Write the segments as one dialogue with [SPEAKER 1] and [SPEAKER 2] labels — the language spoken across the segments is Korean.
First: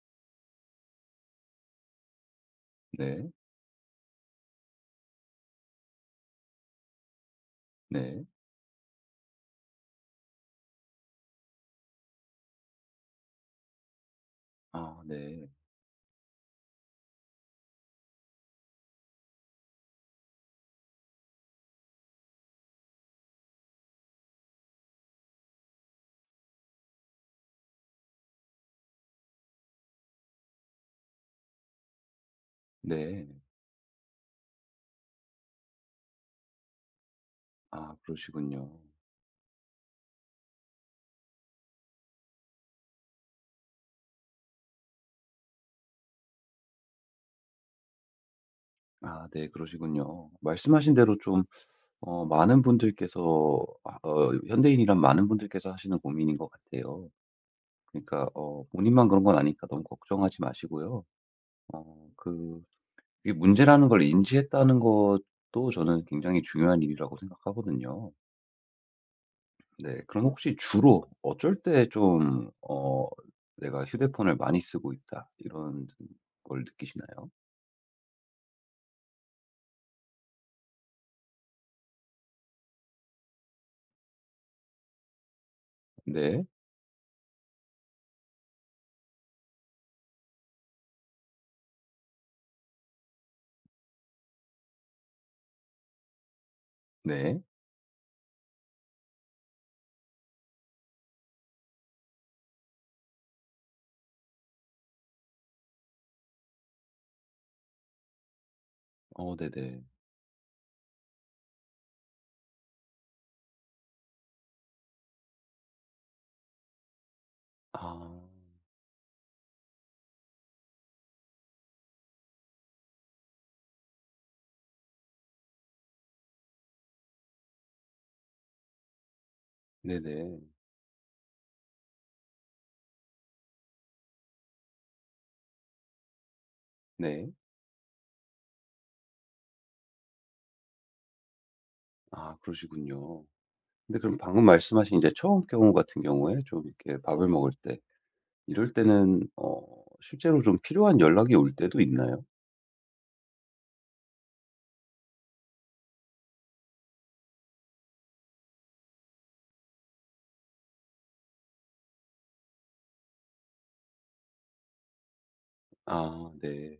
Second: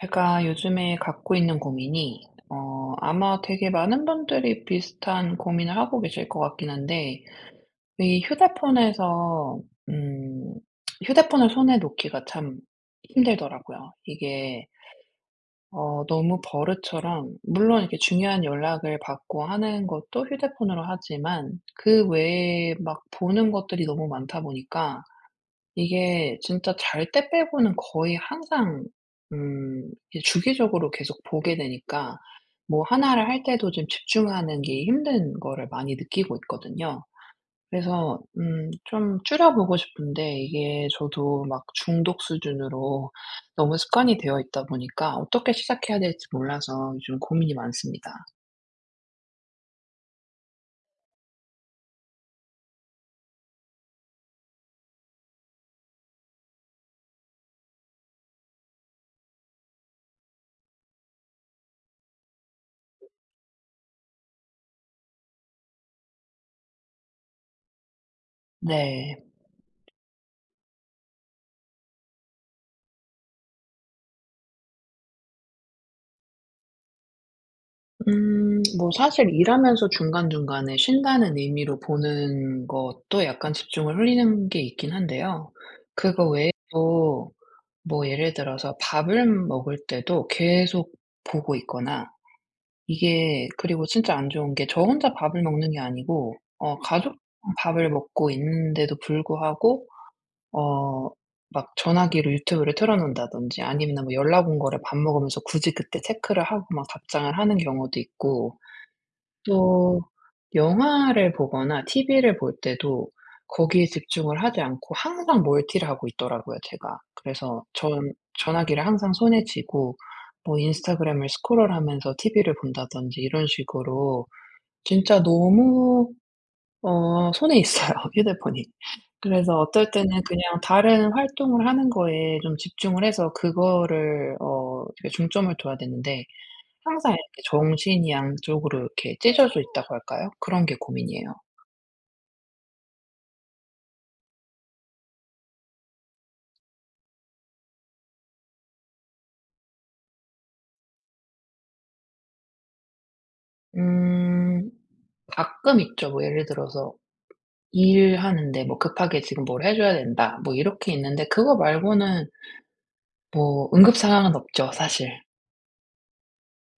[SPEAKER 1] 제가 요즘에 갖고 있는 고민이
[SPEAKER 2] 네.
[SPEAKER 1] 아마 되게 많은 분들이 비슷한 고민을 하고 계실 것 같긴 한데, 이
[SPEAKER 2] 네.
[SPEAKER 1] 휴대폰에서 음 휴대폰을 손에 놓기가 참 힘들더라고요. 이게
[SPEAKER 2] 아 네.
[SPEAKER 1] 너무 버릇처럼, 물론 이렇게 중요한 연락을 받고 하는 것도 휴대폰으로 하지만 그 외에 막 보는 것들이 너무 많다 보니까 이게 진짜 잘 때 빼고는 거의 항상, 음 이게 주기적으로 계속 보게 되니까 뭐
[SPEAKER 2] 네.
[SPEAKER 1] 하나를 할 때도 좀 집중하는 게 힘든 거를 많이 느끼고 있거든요.
[SPEAKER 2] 아
[SPEAKER 1] 그래서
[SPEAKER 2] 그러시군요.
[SPEAKER 1] 좀 줄여 보고 싶은데, 이게 저도 막 중독 수준으로 너무 습관이 되어 있다 보니까 어떻게 시작해야 될지 몰라서 요즘 고민이 많습니다.
[SPEAKER 2] 아 네 그러시군요. 말씀하신 대로 좀 많은 분들께서 현대인이란 많은 분들께서 하시는 고민인 것 같아요. 그러니까 본인만 그런 건 아니까 너무 걱정하지 마시고요. 어 그 이게 문제라는 걸 인지했다는 것도 저는 굉장히 중요한 일이라고 생각하거든요.
[SPEAKER 1] 네.
[SPEAKER 2] 네. 그럼 혹시 주로 어쩔 때 좀 어 '내가 휴대폰을 많이 쓰고 있다.' 이런 걸 느끼시나요?
[SPEAKER 1] 뭐 사실 일하면서 중간중간에 쉰다는 의미로 보는 것도 약간 집중을 흘리는 게 있긴 한데요. 그거
[SPEAKER 2] 네.
[SPEAKER 1] 외에도 뭐 예를 들어서 밥을 먹을 때도 계속 보고 있거나, 이게 그리고 진짜 안 좋은 게 저 혼자 밥을 먹는 게 아니고, 가족
[SPEAKER 2] 네.
[SPEAKER 1] 밥을 먹고 있는데도 불구하고 어 막 전화기로 유튜브를 틀어 놓는다든지, 아니면 뭐 연락 온 거를 밥 먹으면서 굳이 그때 체크를 하고 막 답장을 하는 경우도 있고,
[SPEAKER 2] 어 네네.
[SPEAKER 1] 또 영화를 보거나 TV를 볼 때도 거기에 집중을 하지 않고 항상 멀티를 하고 있더라고요, 제가. 그래서
[SPEAKER 2] 아
[SPEAKER 1] 전 전화기를 항상 손에 쥐고 뭐 인스타그램을 스크롤하면서 TV를 본다든지 이런 식으로, 진짜 너무 손에 있어요 휴대폰이. 그래서 어떨 때는
[SPEAKER 2] 네네.
[SPEAKER 1] 그냥 다른 활동을 하는 거에 좀 집중을 해서 그거를 이렇게 중점을 둬야 되는데, 항상
[SPEAKER 2] 네.
[SPEAKER 1] 이렇게 정신이 양쪽으로 이렇게 찢어져 있다고 할까요? 그런 게 고민이에요.
[SPEAKER 2] 아 그러시군요. 근데 그럼 방금 말씀하신 이제 처음 경우 같은 경우에 좀 이렇게 밥을 먹을 때 이럴 때는 실제로 좀 필요한 연락이 올 때도 있나요?
[SPEAKER 1] 음. 가끔 있죠. 뭐 예를 들어서 일하는데 뭐 급하게 지금 뭘 해 줘야 된다, 뭐 이렇게 있는데, 그거 말고는 뭐 응급 상황은 없죠 사실.
[SPEAKER 2] 아 네.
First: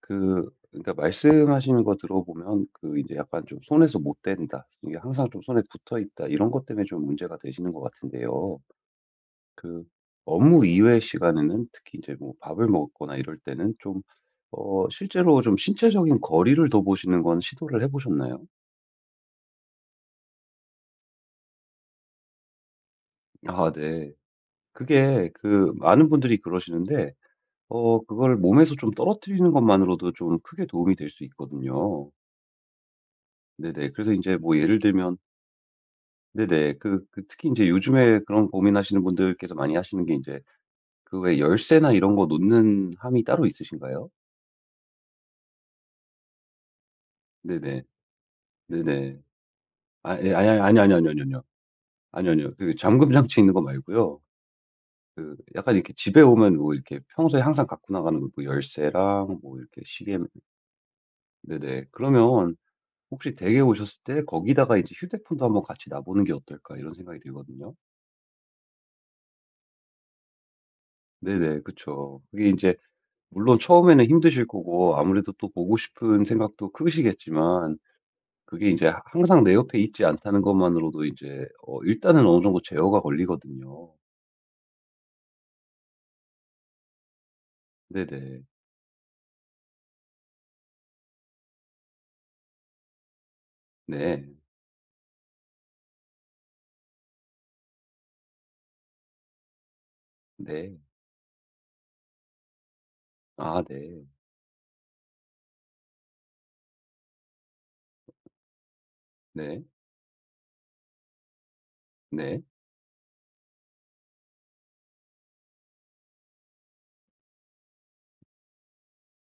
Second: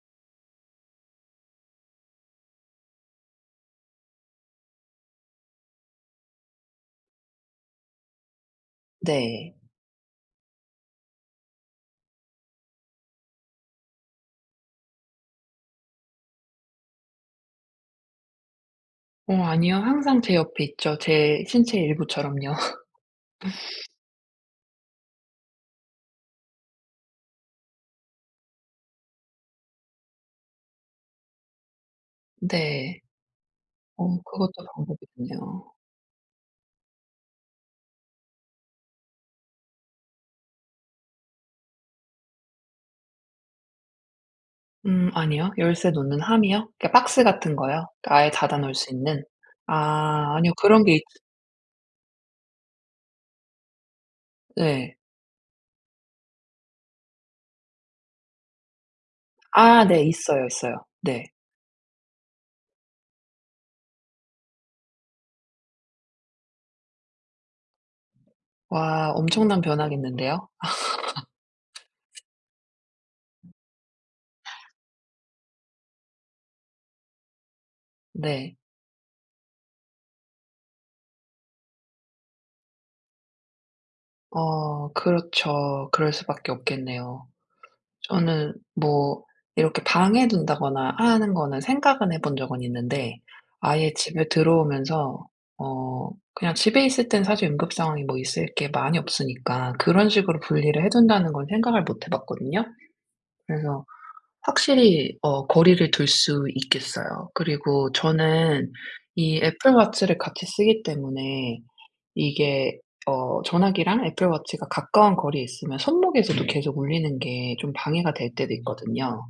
[SPEAKER 2] 그러니까 말씀하시는 거 들어보면 그 이제 약간 좀 '손에서 못 뗀다.' 이게 항상 좀 '손에 붙어 있다.' 이런 것 때문에 좀 문제가 되시는 것 같은데요.
[SPEAKER 1] 네.
[SPEAKER 2] 그 업무 이외의 시간에는 특히 이제 뭐 밥을 먹거나 이럴 때는 좀 실제로 좀 신체적인 거리를 둬보시는 건 시도를 해 보셨나요?
[SPEAKER 1] 아니요. 항상 제 옆에 있죠. 제 신체 일부처럼요.
[SPEAKER 2] 아 네. 그게 그 많은 분들이 그러시는데 그걸 몸에서 좀 떨어뜨리는 것만으로도 좀 크게 도움이 될 수 있거든요.
[SPEAKER 1] 네.
[SPEAKER 2] 네네. 그래서 이제
[SPEAKER 1] 그것도
[SPEAKER 2] 뭐 예를 들면
[SPEAKER 1] 방법이군요.
[SPEAKER 2] 네네. 그 특히 이제 요즘에 그런 고민하시는 분들께서 많이 하시는 게 이제 그 왜 열쇠나 이런 거 놓는 함이 따로 있으신가요?
[SPEAKER 1] 아니요. 열쇠 놓는 함이요? 그러니까 박스 같은
[SPEAKER 2] 네네.
[SPEAKER 1] 거요? 그러니까 아예 닫아 놓을 수
[SPEAKER 2] 네네.
[SPEAKER 1] 있는?
[SPEAKER 2] 아 예.
[SPEAKER 1] 아,
[SPEAKER 2] 아니,
[SPEAKER 1] 아니요.
[SPEAKER 2] 아니,
[SPEAKER 1] 그런
[SPEAKER 2] 아니,
[SPEAKER 1] 게
[SPEAKER 2] 아니,
[SPEAKER 1] 있
[SPEAKER 2] 아니요, 아니요. 아니요, 아니요. 그 잠금 장치 있는 거 말고요.
[SPEAKER 1] 네.
[SPEAKER 2] 그 약간 이렇게 집에 오면 뭐 이렇게 평소에 항상 갖고 나가는 뭐 열쇠랑 뭐 이렇게
[SPEAKER 1] 아 네.
[SPEAKER 2] 시계.
[SPEAKER 1] 있어요, 있어요. 네.
[SPEAKER 2] 네네. 그러면 혹시 댁에 오셨을 때 거기다가 이제 휴대폰도 한번 같이 놔보는 게 어떨까 이런 생각이 들거든요.
[SPEAKER 1] 와, 엄청난 변화겠는데요.
[SPEAKER 2] 네네. 그쵸. 그게 이제 물론 처음에는 힘드실 거고 아무래도 또 보고 싶은 생각도 크시겠지만
[SPEAKER 1] 네.
[SPEAKER 2] 그게 이제 하 항상 내 옆에 있지 않다는 것만으로도 이제 일단은 어느 정도 제어가 걸리거든요.
[SPEAKER 1] 그렇죠. 그럴 수밖에 없겠네요.
[SPEAKER 2] 네네.
[SPEAKER 1] 저는 뭐 이렇게 방에 둔다거나 하는 거는 생각은 해본 적은 있는데, 아예 집에
[SPEAKER 2] 네.
[SPEAKER 1] 들어오면서, 그냥 집에 있을 땐 사실 응급 상황이 뭐 있을 게 많이 없으니까 그런 식으로
[SPEAKER 2] 네.
[SPEAKER 1] 분리를 해 둔다는 건 생각을 못 해 봤거든요.
[SPEAKER 2] 아
[SPEAKER 1] 그래서
[SPEAKER 2] 네.
[SPEAKER 1] 확실히 거리를 둘 수 있겠어요. 그리고 저는 이
[SPEAKER 2] 네.
[SPEAKER 1] 애플 워치를 같이 쓰기 때문에
[SPEAKER 2] 네.
[SPEAKER 1] 이게, 전화기랑 애플 워치가 가까운 거리에 있으면 손목에서도, 네, 계속 울리는 게 좀 방해가 될 때도 있거든요.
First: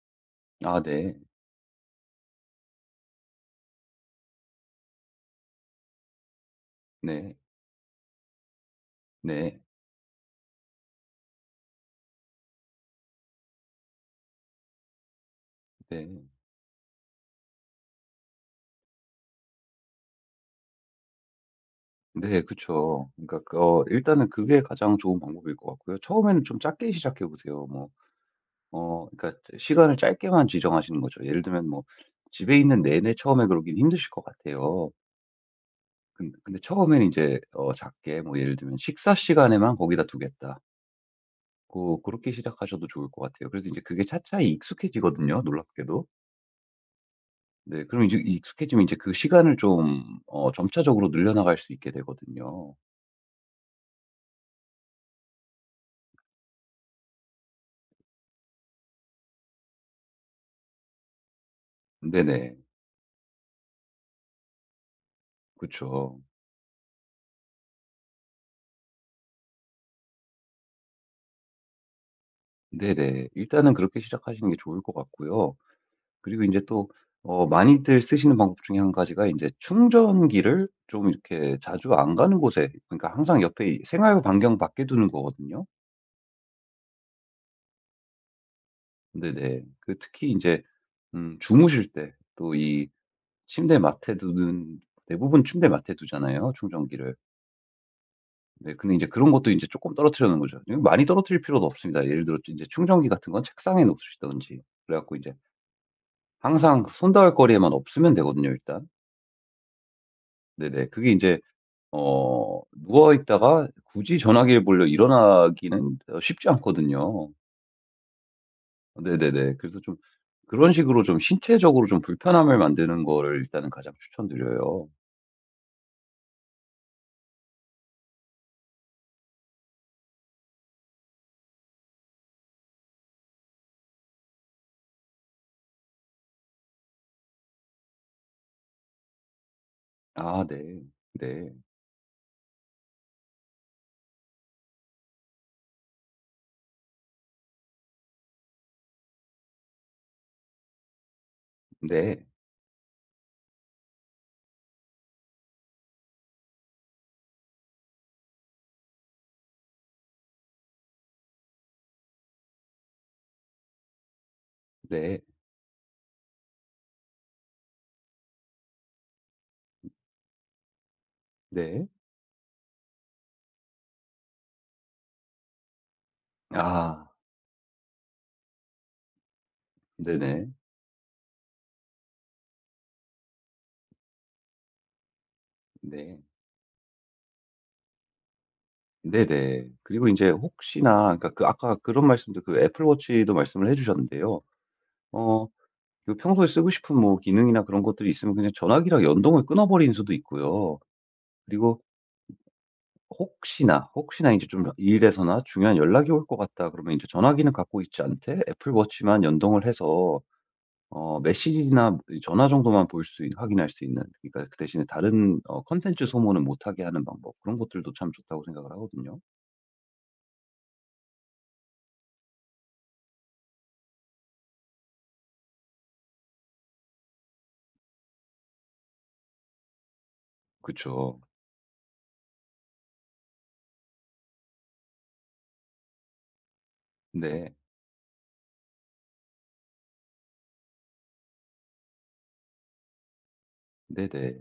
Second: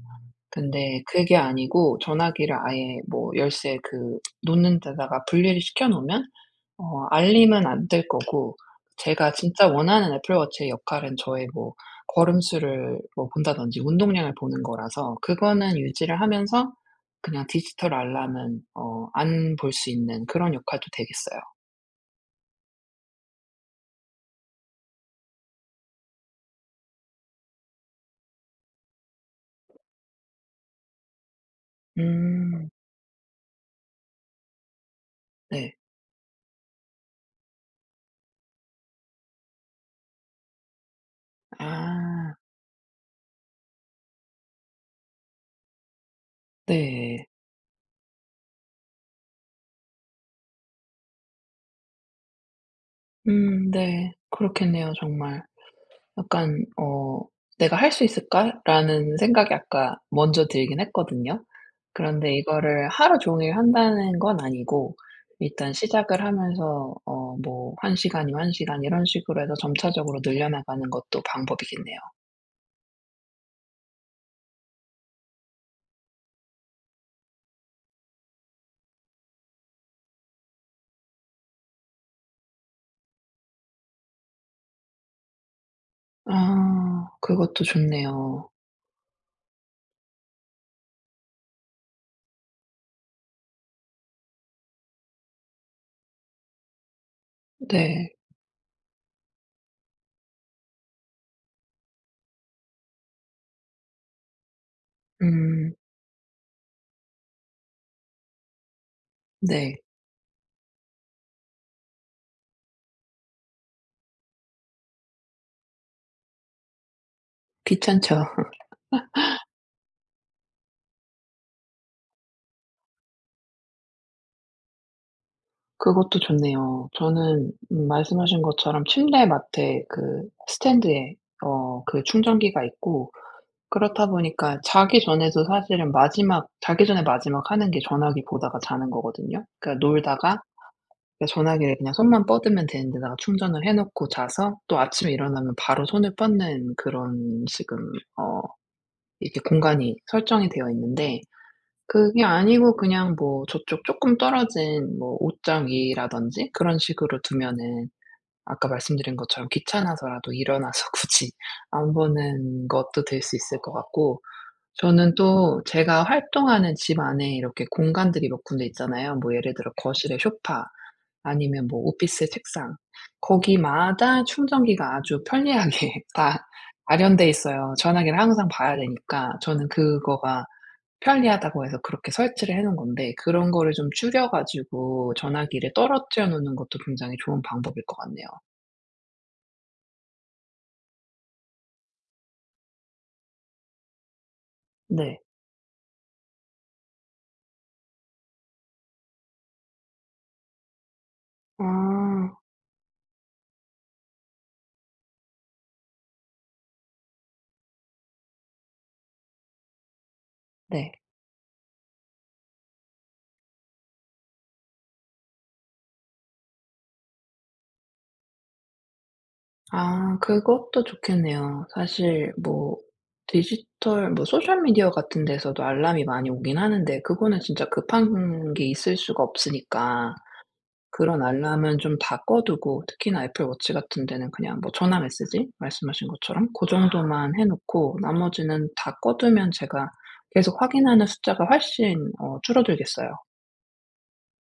[SPEAKER 2] 아
[SPEAKER 1] 근데
[SPEAKER 2] 네.
[SPEAKER 1] 그게 아니고 전화기를 아예 뭐 열쇠, 그 놓는 데다가 분리를 시켜 놓으면
[SPEAKER 2] 네.
[SPEAKER 1] 알림은 안 될 거고, 제가
[SPEAKER 2] 네.
[SPEAKER 1] 진짜 원하는 애플 워치의 역할은 저의 뭐 걸음수를 뭐 본다든지 운동량을 보는 거라서, 그거는
[SPEAKER 2] 네.
[SPEAKER 1] 유지를 하면서 그냥 디지털 알람은 안 볼 수 있는, 그런 역할도 되겠어요.
[SPEAKER 2] 네 그쵸. 그러니까 일단은 그게 가장 좋은 방법일 것 같고요. 처음에는 좀 작게 시작해 보세요. 그러니까 시간을 짧게만 지정하시는 거죠. 예를 들면 뭐 집에
[SPEAKER 1] 음.
[SPEAKER 2] 있는 내내 처음에 그러긴 힘드실 것 같아요.
[SPEAKER 1] 네.
[SPEAKER 2] 근 근데 처음에는 이제 작게 뭐 예를 들면 '식사 시간에만 거기다 두겠다.' 고 그렇게
[SPEAKER 1] 아.
[SPEAKER 2] 시작하셔도 좋을 것 같아요. 그래서 이제 그게 차차 익숙해지거든요 놀랍게도.
[SPEAKER 1] 네.
[SPEAKER 2] 네. 그럼 이제 익숙해지면 이제 그 시간을 좀 점차적으로 늘려나갈 수 있게 되거든요.
[SPEAKER 1] 네. 그렇겠네요 정말. 약간 '내가 할 수 있을까?'라는 생각이 아까 먼저 들긴 했거든요. 그런데
[SPEAKER 2] 네네.
[SPEAKER 1] 이거를 하루 종일 한다는 건 아니고 일단
[SPEAKER 2] 그쵸.
[SPEAKER 1] 시작을 하면서 뭐 한 시간이면 1시간, 이런 식으로 해서 점차적으로 늘려나가는 것도 방법이겠네요.
[SPEAKER 2] 네네. 일단은 그렇게 시작하시는 게 좋을 것 같고요. 그리고 이제 또 많이들 쓰시는 방법 중에 한 가지가 이제 충전기를 좀 이렇게 자주 안 가는 곳에 그러니까 항상 옆에 이 생활 반경 밖에 두는 거거든요.
[SPEAKER 1] 아 그것도 좋네요.
[SPEAKER 2] 네네. 그 특히 이제 주무실 때 또 이 침대 맡에 두는, 대부분 침대 맡에 두잖아요 충전기를.
[SPEAKER 1] 네.
[SPEAKER 2] 네. 근데 이제 그런 것도 이제 조금 떨어뜨려는 거죠. 이거 많이 떨어뜨릴 필요도 없습니다. 예를 들어 이제 충전기 같은 건 책상에 놓으시든지 그래 갖고 이제
[SPEAKER 1] 음
[SPEAKER 2] 항상 손 닿을 거리에만 없으면 되거든요 일단.
[SPEAKER 1] 네.
[SPEAKER 2] 네네. 그게 이제 누워 있다가 굳이 전화기를 보려 일어나기는 쉽지 않거든요.
[SPEAKER 1] 귀찮죠.
[SPEAKER 2] 네네네. 그래서 좀 그런 식으로 좀 신체적으로 좀 불편함을 만드는 거를 일단은 가장 추천드려요.
[SPEAKER 1] 그것도 좋네요. 저는 말씀하신 것처럼 침대 맡에 그 스탠드에 그 충전기가 있고, 그렇다 보니까 자기 전에도 사실은 마지막, 자기 전에 마지막 하는 게 전화기 보다가 자는 거거든요. 그러니까 놀다가,
[SPEAKER 2] 아 네.
[SPEAKER 1] 그러니까
[SPEAKER 2] 네.
[SPEAKER 1] 전화기를 그냥 손만 뻗으면 되는 데다가 충전을 해 놓고 자서, 또 아침에 일어나면 바로 손을 뻗는, 그런 지금 어 이렇게 공간이 설정이 되어 있는데,
[SPEAKER 2] 네.
[SPEAKER 1] 그게 아니고 그냥 뭐 저쪽 쪼끔 떨어진 뭐 옷장 위라든지 그런 식으로 두면은, 아까 말씀드린 것처럼 귀찮아서라도 일어나서 굳이 안 보는 것도 될 수 있을 것 같고. 저는
[SPEAKER 2] 네.
[SPEAKER 1] 또 제가 활동하는 집 안에 이렇게 공간들이 몇 군데 있잖아요. 뭐 예를 들어 거실에 소파, 아니면 뭐
[SPEAKER 2] 네.
[SPEAKER 1] 오피스 책상. 거기마다 충전기가 아주 편리하게 다
[SPEAKER 2] 아.
[SPEAKER 1] 마련돼 있어요. 전화기를 항상 봐야 되니까 저는 그거가
[SPEAKER 2] 네네.
[SPEAKER 1] 편리하다고 해서 그렇게 설치를 해 놓은 건데, 그런 거를 좀 줄여 가지고 전화기를
[SPEAKER 2] 네.
[SPEAKER 1] 떨어뜨려 놓는 것도 굉장히 좋은 방법일 것 같네요.
[SPEAKER 2] 네네. 그리고 이제 혹시나 그러니까 그 아까 그런 말씀도 그 애플 워치도 말씀을 해 주셨는데요.
[SPEAKER 1] 네.
[SPEAKER 2] 어 평소에 쓰고 싶은 뭐 기능이나 그런 것들이 있으면 그냥 전화기랑 연동을 끊어 버리는 수도 있고요. 그리고
[SPEAKER 1] 아.
[SPEAKER 2] 혹시나, 혹시나 이제 좀 일에서나 중요한 연락이 올 것 같다 그러면 이제 전화기는 갖고 있지 않되 애플 워치만 연동을 해서
[SPEAKER 1] 네.
[SPEAKER 2] 메시지나 전화 정도만 볼 수 있 확인할 수 있는, 그러니까 그 대신에 다른 어텐츠 소모는 못하게 하는 방법 그런 것들도 참 좋다고 생각을 하거든요.
[SPEAKER 1] 아 그것도 좋겠네요. 사실 뭐 디지털 뭐 소셜 미디어 같은 데서도 알람이 많이 오긴 하는데, 그거는 진짜 급한 게 있을 수가 없으니까
[SPEAKER 2] 그쵸.
[SPEAKER 1] 그런 알람은 좀 다 꺼 두고, 특히나 애플 워치 같은 데는 그냥 뭐 전화 메시지 말씀하신 것처럼 그 정도만 해
[SPEAKER 2] 네.
[SPEAKER 1] 놓고 나머지는 다 꺼 두면 제가 계속 확인하는 숫자가 훨씬 줄어들겠어요.
[SPEAKER 2] 네네.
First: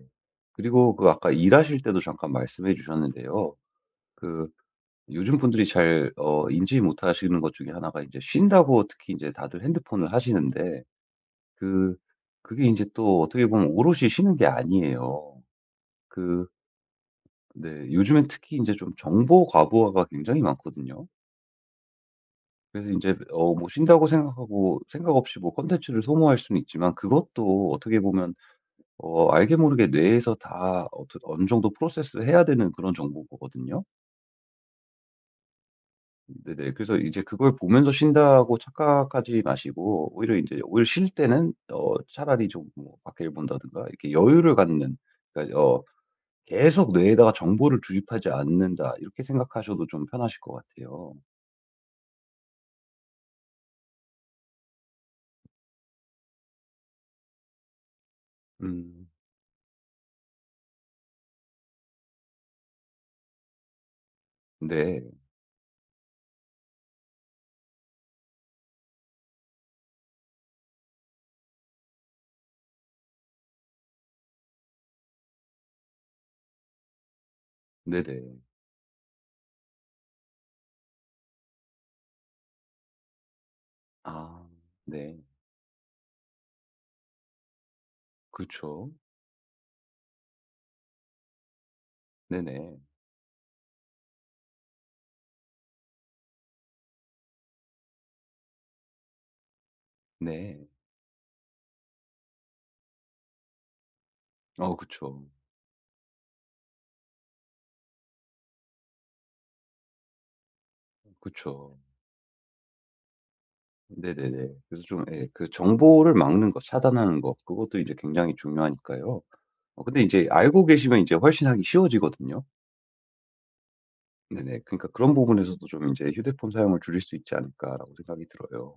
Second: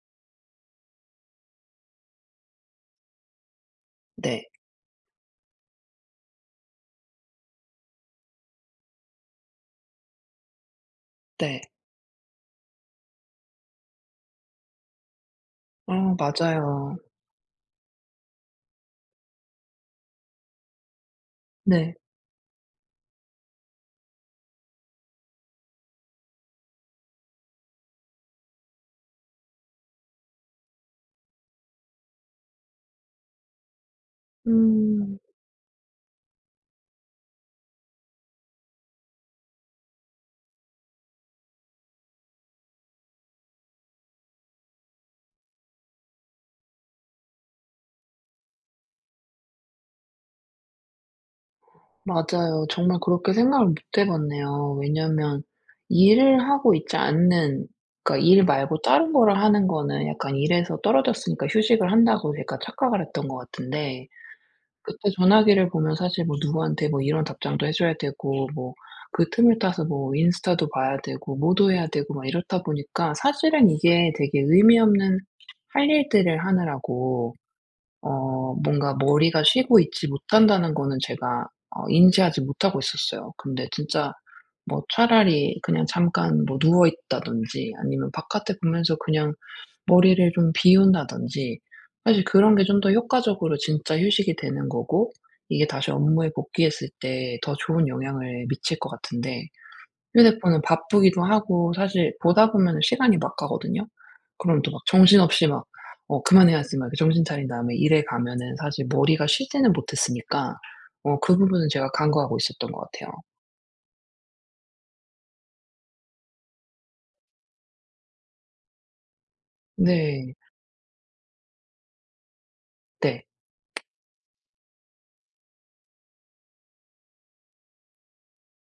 [SPEAKER 2] 그리고 그 아까 일하실 때도 잠깐 말씀해 주셨는데요.
[SPEAKER 1] 네.
[SPEAKER 2] 그 요즘 분들이 잘 인지 못하시는 것 중에 하나가 이제 쉰다고 특히 이제 다들 핸드폰을 하시는데
[SPEAKER 1] 네.
[SPEAKER 2] 그 그게 이제 또 어떻게 보면 오롯이 쉬는 게 아니에요.
[SPEAKER 1] 어
[SPEAKER 2] 그
[SPEAKER 1] 맞아요.
[SPEAKER 2] 네. 요즘엔 특히 이제 좀 정보 과부하가 굉장히 많거든요.
[SPEAKER 1] 네.
[SPEAKER 2] 그래서 이제 뭐 쉰다고 생각하고 생각 없이 뭐 콘텐츠를 소모할 수는 있지만 그것도 어떻게 보면 알게 모르게 뇌에서 다 어떻 어느 정도 프로세스해야 되는 그런 정보거든요.
[SPEAKER 1] 음.
[SPEAKER 2] 네네. 그래서 이제 그걸 보면서 쉰다고 착각하지 마시고 오히려 이제 오히려 쉴 때는 차라리 좀뭐 밖을 본다든가 이렇게 여유를 갖는, 그러니까 어 '계속 뇌에다가 정보를 주입하지 않는다.' 이렇게 생각하셔도 좀 편하실 것 같아요.
[SPEAKER 1] 맞아요. 정말 그렇게 생각을 못 해 봤네요. 왜냐면 일을 하고 있지 않는, 그러니까 일 말고
[SPEAKER 2] 음.
[SPEAKER 1] 다른 거를 하는 거는 약간 일에서 떨어졌으니까 휴식을 한다고 제가 착각을 했던 것 같은데, 그때
[SPEAKER 2] 네.
[SPEAKER 1] 전화기를 보면 사실 뭐 누구한테 뭐 이런 답장도 해 줘야 되고, 뭐 그 틈을 타서 뭐 인스타도 봐야 되고 뭐도 해야 되고 막 이렇다 보니까, 사실은 이게 되게 의미 없는 할 일들을 하느라고
[SPEAKER 2] 네네.
[SPEAKER 1] 뭔가 머리가 쉬고 있지 못한다는 거는 제가 인지하지 못하고 있었어요. 근데 진짜
[SPEAKER 2] 아
[SPEAKER 1] 뭐
[SPEAKER 2] 네.
[SPEAKER 1] 차라리 그냥 잠깐 뭐 누워 있다든지 아니면 바깥에
[SPEAKER 2] 그쵸.
[SPEAKER 1] 보면서 그냥 머리를 좀 비운다든지, 사실
[SPEAKER 2] 네네.
[SPEAKER 1] 그런 게
[SPEAKER 2] 네.
[SPEAKER 1] 좀 더 효과적으로 진짜 휴식이 되는 거고, 이게 다시 업무에 복귀했을 때 더 좋은 영향을 미칠 것 같은데, 휴대폰은
[SPEAKER 2] 네.
[SPEAKER 1] 바쁘기도 하고 사실 보다 보면은 시간이 막 가거든요. 그럼 또
[SPEAKER 2] 어
[SPEAKER 1] 막
[SPEAKER 2] 그쵸.
[SPEAKER 1] 정신없이 막 '그만해야지.' 막 이렇게 정신 차린 다음에 일에 가면은 사실 머리가 쉬지는 못했으니까, 그 부분은
[SPEAKER 2] 그쵸.
[SPEAKER 1] 제가 간과하고 있었던 것 같아요.
[SPEAKER 2] 네네네. 그래서 좀 예 그 정보를 막는 것 차단하는 것 그것도 이제 굉장히 중요하니까요. 근데 이제
[SPEAKER 1] 네.
[SPEAKER 2] 알고 계시면 이제 훨씬 하기 쉬워지거든요.
[SPEAKER 1] 네.
[SPEAKER 2] 네네. 그러니까 그런 부분에서도 좀 이제 '휴대폰 사용을 줄일 수 있지 않을까.'라고 생각이 들어요.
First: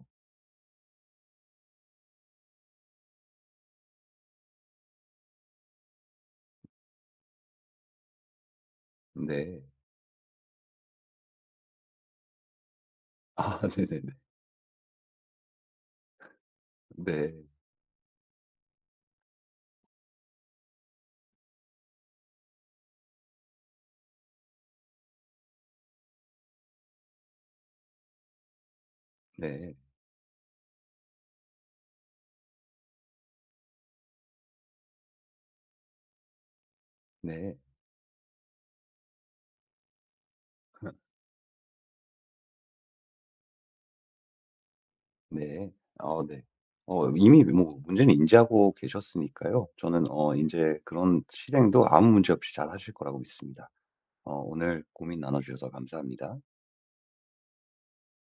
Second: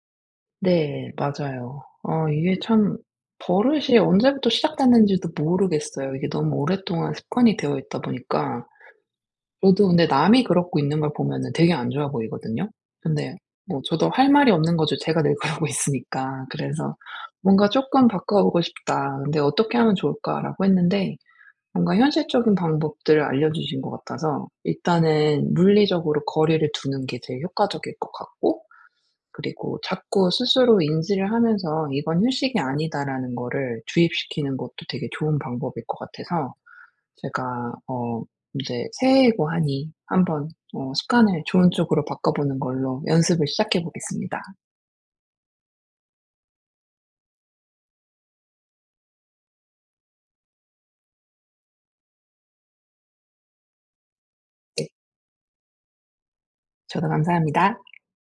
[SPEAKER 1] 네. 맞아요. 이게 참 버릇이 언제부터 시작됐는지도 모르겠어요. 이게 너무 오랫동안 습관이 되어 있다 보니까,
[SPEAKER 2] 네.
[SPEAKER 1] 저도 근데 남이 그러고 있는 걸 보면은 되게 안 좋아 보이거든요. 근데
[SPEAKER 2] 아
[SPEAKER 1] 뭐 저도
[SPEAKER 2] 네네네.
[SPEAKER 1] 할 말이 없는 거죠. 제가 늘 그러고 있으니까. 그래서
[SPEAKER 2] 네.
[SPEAKER 1] '뭔가 쪼끔 바꿔 보고 싶다. 근데 어떻게 하면 좋을까?'라고 했는데, 뭔가 현실적인 방법들을 알려주신 것 같아서 일단은 물리적으로 거리를 두는 게 제일 효과적일 것 같고,
[SPEAKER 2] 네.
[SPEAKER 1] 그리고 자꾸 스스로 인지를 하면서 '이건 휴식이 아니다.'라는 거를 주입시키는 것도 되게 좋은 방법일 것 같아서,
[SPEAKER 2] 네.
[SPEAKER 1] 제가 이제 새해이고 하니 한번 습관을 좋은 쪽으로 바꿔 보는 걸로 연습을 시작해 보겠습니다.
[SPEAKER 2] 네. 아 네. 이미 뭐 문제는 인지하고 계셨으니까요. 저는 이제 그런 실행도 아무 문제 없이 잘하실 거라고 믿습니다. 어 오늘
[SPEAKER 1] 네.
[SPEAKER 2] 고민 나눠 주셔서 감사합니다.
[SPEAKER 1] 저도 감사합니다.